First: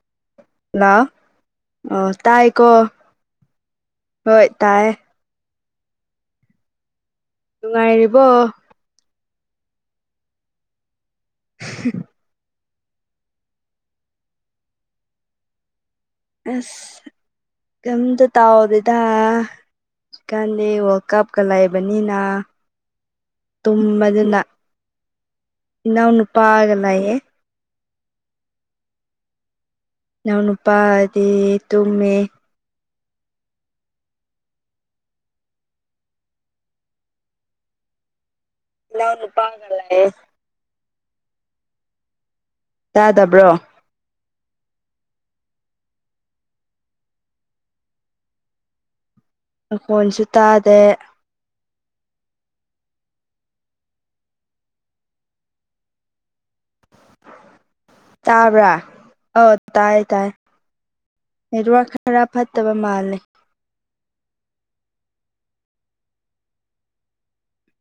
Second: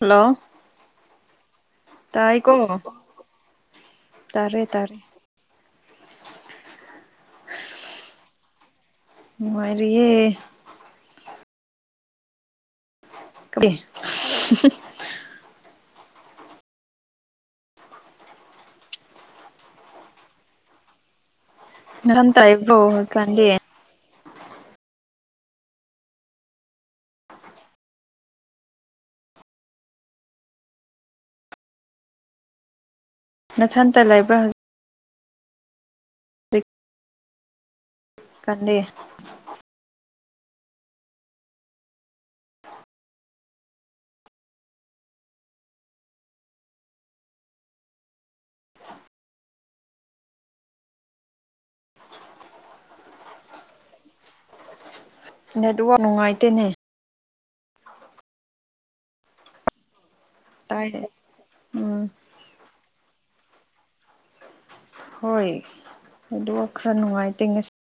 hello hello ꯑꯣ ꯇꯥꯏꯀꯣ ꯇꯥꯢꯀꯣ ꯍꯣꯢ ꯇꯥꯔꯦ ꯇꯥꯢꯌꯦ ꯇꯥꯔꯦ ꯅꯨꯡꯉꯥꯢꯔꯤꯕꯣ ꯅꯨꯉꯥꯏꯔꯤꯌꯦ [unintelligible] ꯑꯦ [unintelligible] ꯑꯁ ꯀꯩꯝꯇ ꯇꯥꯎꯗꯦꯗ ꯍꯧꯖꯤꯛꯀꯥꯟꯗꯤꯋꯥꯛ ꯀꯞꯀ ꯂꯩꯕꯅꯤꯅ ꯅꯊꯟꯇ ꯂꯩꯕ꯭ꯔꯣ ꯍꯧꯖꯤꯛꯀꯥꯟꯗꯤ ꯇꯨꯝꯕꯗꯨꯅ ꯏꯅꯥꯎ ꯅꯨꯄꯥꯒ ꯂꯩꯌꯦ ꯢꯅꯥꯎ ꯅꯨꯄꯥꯗꯤ ꯇꯨꯝꯃꯦ ꯅꯅꯥꯊꯟꯇ ꯂꯩꯕ꯭ꯔꯥ ꯍꯧ ꯀꯥꯟꯗꯤ ꯏꯅꯥꯎ ꯅꯨꯄꯥꯒ ꯂꯩꯌꯦ ꯇꯥꯗꯕ꯭ꯔꯣ ꯃꯈꯣꯟꯀꯣꯟꯁꯨ ꯇꯥꯗꯦ ꯅꯦꯠꯋꯥꯛ ꯅꯨꯡꯉꯥꯢꯇꯦꯅꯦ ꯇꯥꯕ꯭ꯔꯥ ꯑꯣ ꯇꯥꯢ ꯇꯥꯢ ꯇꯥꯏ ꯅꯦꯠꯋꯥꯛ ꯎꯝ ꯈꯔ ꯐꯠ ꯐꯠꯇꯕ ꯃꯥꯜꯂꯦ ꯍꯣꯢ ꯅꯦꯠꯋꯥꯛ ꯈꯔ ꯅꯨꯡꯉꯥꯢꯇꯦ ꯉꯁꯤ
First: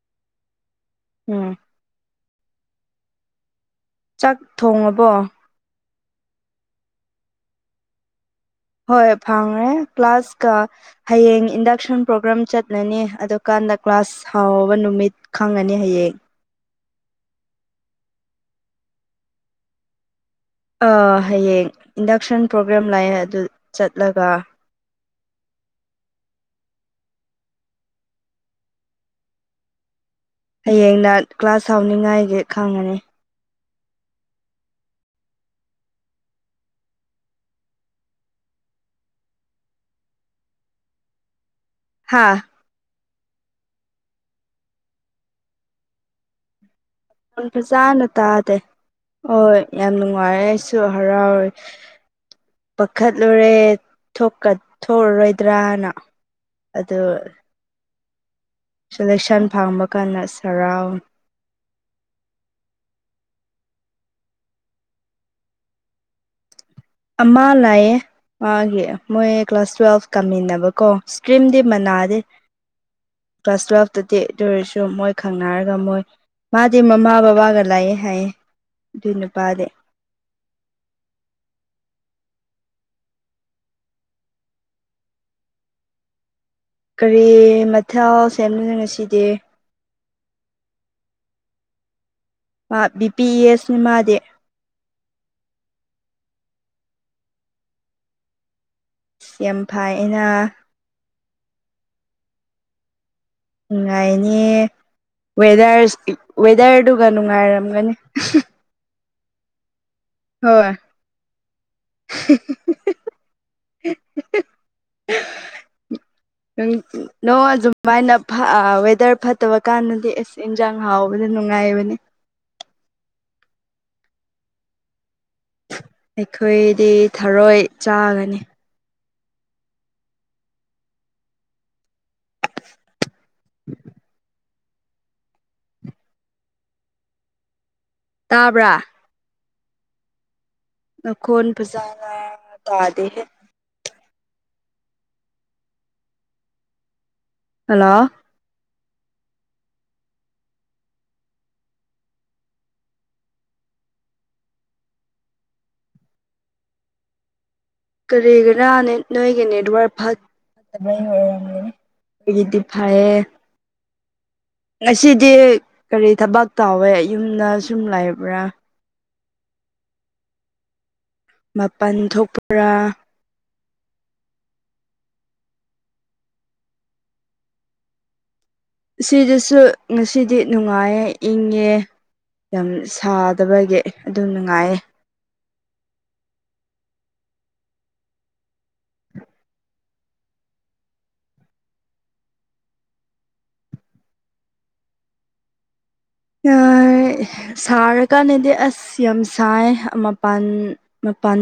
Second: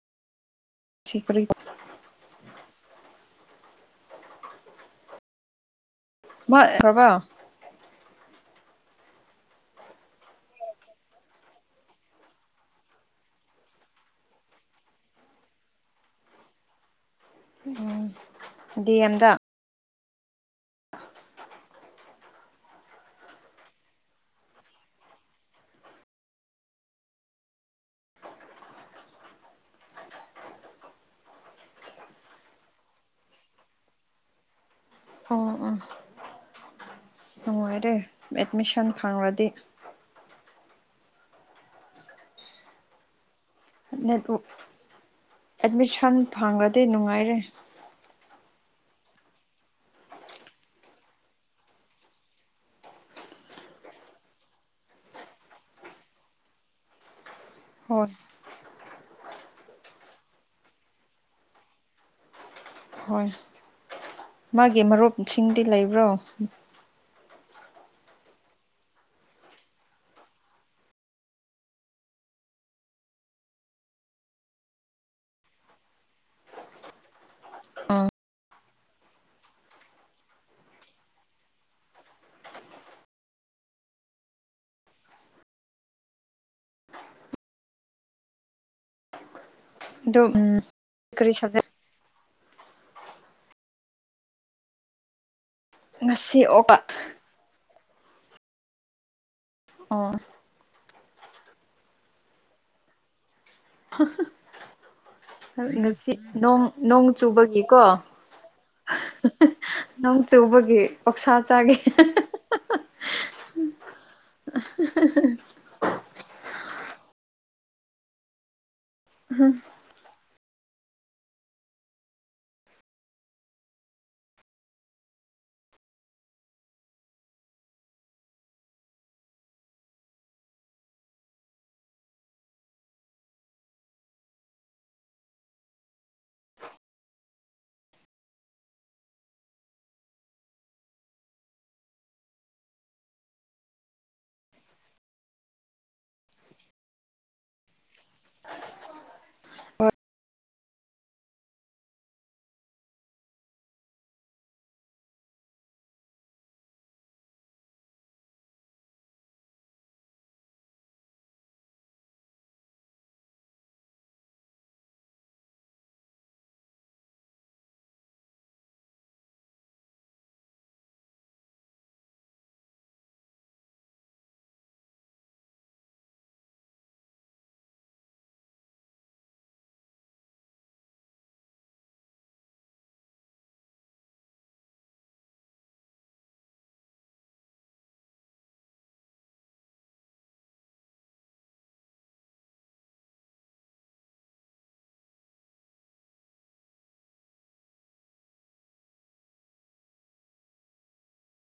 ꯎꯝ [inaudible] ꯆꯥꯛ ꯊꯣꯡꯉꯕꯣ ꯃꯣꯢ [inaudible] ꯍꯣꯢ ꯐꯪꯔꯦ ꯀ꯭ꯂꯥꯁꯀ ꯍꯌꯦꯡ ꯏꯟꯗꯛꯁꯟ ꯄ꯭ꯔꯣꯒ꯭ꯔꯥꯝ ꯆꯠꯂꯅꯤ ꯑꯗꯨꯀꯥꯟꯗ ꯀ꯭ꯂꯥꯁ ꯍꯥꯎꯕ ꯅꯨꯃꯤꯠ ꯈꯪꯉꯅꯤ ꯍꯌꯦꯡ ꯎꯝ ꯗꯤ ꯑꯦꯝꯗ ꯑꯥ ꯍꯌꯦꯡ ꯏꯟꯗꯛꯁꯟ ꯄ꯭ꯔꯣꯒ꯭ꯔꯥꯝ ꯂꯥꯛꯑꯦ ꯑꯗꯨ ꯆꯠꯂꯒ ꯍꯌꯦꯡꯅ ꯀ꯭ꯂꯥꯁ ꯍꯧꯅꯤꯡꯉꯥꯏꯒꯤ ꯈꯪꯉꯅꯤ ꯑꯣ ꯑꯣ ꯑꯁ ꯅꯨꯡꯉꯥꯏꯔꯦ ꯑꯦꯠꯃꯤꯁꯟ ꯐꯪꯔꯗꯤ ꯍꯥꯥ ꯅꯦꯠꯋꯥꯛ ꯑꯦꯗꯃꯤꯁꯟ ꯐꯪꯔꯗꯤ ꯅꯨꯡꯉꯥꯏ ꯌꯥꯝ ꯐꯖꯥꯅ ꯇꯥꯗꯦ ꯍꯣꯏ ꯌꯥꯝ ꯅꯨꯡꯉꯥꯏꯑꯦ ꯑꯩꯁꯨ ꯍꯔꯥꯎꯔꯦ ꯄꯥꯈꯠꯂꯨꯔꯦ ꯊꯣꯛꯀ-ꯊꯣꯛꯑꯔꯣꯏꯗ꯭ꯔꯥꯅ ꯑꯗꯨ ꯍꯣꯏ ꯁꯦꯂꯦꯛꯁꯟ ꯐꯪꯕ ꯀꯥꯟꯗ ꯁꯔꯥꯎ ꯍꯣꯏ ꯃꯥꯒꯤ ꯃꯔꯨꯞꯁꯤꯡꯗꯤ ꯂꯩꯕ꯭ꯔꯣ ꯑꯃ ꯂꯥꯏꯌꯦ ꯃꯥꯒꯤ ꯃꯣꯏ ꯀ꯭ꯂꯥꯁ ꯇ꯭ꯋꯦꯜꯐ ꯀꯥꯝꯃꯤꯟꯅꯕꯀꯣ ꯁꯇ꯭ꯔꯤꯝꯗꯤ ꯃꯅꯥꯗꯦ ꯀ꯭ꯂꯥꯁ ꯇ꯭ꯋꯦꯜꯐꯇꯗꯤ ꯑꯗꯨ ꯑꯣꯏꯔꯁꯨ ꯃꯣꯏ ꯈꯪꯅꯔꯒ ꯃꯣꯏ ꯃꯥꯗꯤ ꯃꯃꯥ ꯕꯕꯥꯒ ꯂꯩ ꯍꯥꯏꯌꯦ ꯑꯗꯨ ꯅꯨꯄꯥꯗꯤ ꯀꯔꯤ ꯃꯊꯦꯜ ꯁꯦꯝꯗꯨꯏꯅꯣ ꯉꯁꯤꯗꯤ ꯛꯗꯣ ꯎꯝ ꯀꯔꯤ ꯁꯥꯞꯖꯦꯛ ꯃꯥ ꯕꯤ ꯄꯤ ꯌꯦꯏꯅꯤ ꯃꯥꯗꯤ ꯉꯁꯤ ꯑꯣꯢꯕ ꯌꯥꯝ ꯑꯣ ꯐꯩꯌꯦꯅ ꯅꯨꯡꯉꯥꯏꯅꯦ ꯋꯦꯗꯥꯔꯁ ꯉꯁꯤ ꯅꯣꯡ ꯅꯣꯡ ꯋꯦꯗꯥꯔꯗꯨꯒ ꯆꯨꯕꯒꯤꯀꯣ ꯅꯨꯡꯉꯥꯏꯔꯝꯒꯅꯤ ꯅꯣꯡ ꯍꯣꯏ ꯆꯨꯕꯒꯤ ꯑꯣꯛꯁꯥ ꯆꯥꯒꯦ [unintelligible] ꯅꯪ ꯅꯣꯡ ꯑꯗꯨꯃꯥꯏꯅ ꯐꯥ ꯑ ꯋꯦꯗꯔ ꯐꯠꯇꯕ ꯀꯥꯟꯗꯗꯤ ꯏꯁ ꯏꯟꯖꯥꯡ ꯍꯥꯎꯕꯗꯤ ꯅꯨꯡꯉꯥꯏꯕꯅꯦ ꯑꯩꯈꯣꯏꯗꯤ ꯊꯔꯣꯏ ꯆꯥꯒꯅꯤ ꯇꯥꯕ꯭ꯔꯥ ꯅꯈꯣꯟ ꯐꯖꯥꯅ ꯇꯥꯗꯦ ꯍꯦ ꯍꯜꯂꯣ ꯀꯔꯤꯒꯤꯔ ꯅꯣꯏꯒꯤ ꯅꯦꯠꯋꯥꯛ ꯐꯠ [unintelligible] ꯑꯣꯏꯔꯝꯒꯅꯤ ꯑꯩꯒꯤꯗꯤ ꯐꯥꯌꯦ ꯉꯁꯤꯗꯤ ꯀꯔꯤ ꯊꯕꯛ ꯇꯧꯋꯦ ꯌꯨꯝꯗ ꯁꯨꯝ ꯂꯩꯕ꯭ꯔꯥ ꯃꯄꯟ ꯊꯣꯛꯄꯔꯥ ꯑꯁꯤꯗꯁꯨ ꯉꯁꯤꯗꯤ ꯅꯨꯡꯉꯥꯏꯌꯦ ꯏꯪꯉꯦ ꯌꯥꯝ ꯁꯥꯗꯕꯒꯤ ꯑꯗꯨꯝ ꯅꯨꯡꯉꯥꯏꯌꯦ [unintelligible] ꯁꯥꯔꯀꯥꯟꯗꯗꯤ ꯑꯁ ꯌꯥꯝ ꯁꯥꯏ ꯃꯄꯥꯟ ꯃꯄꯥꯟ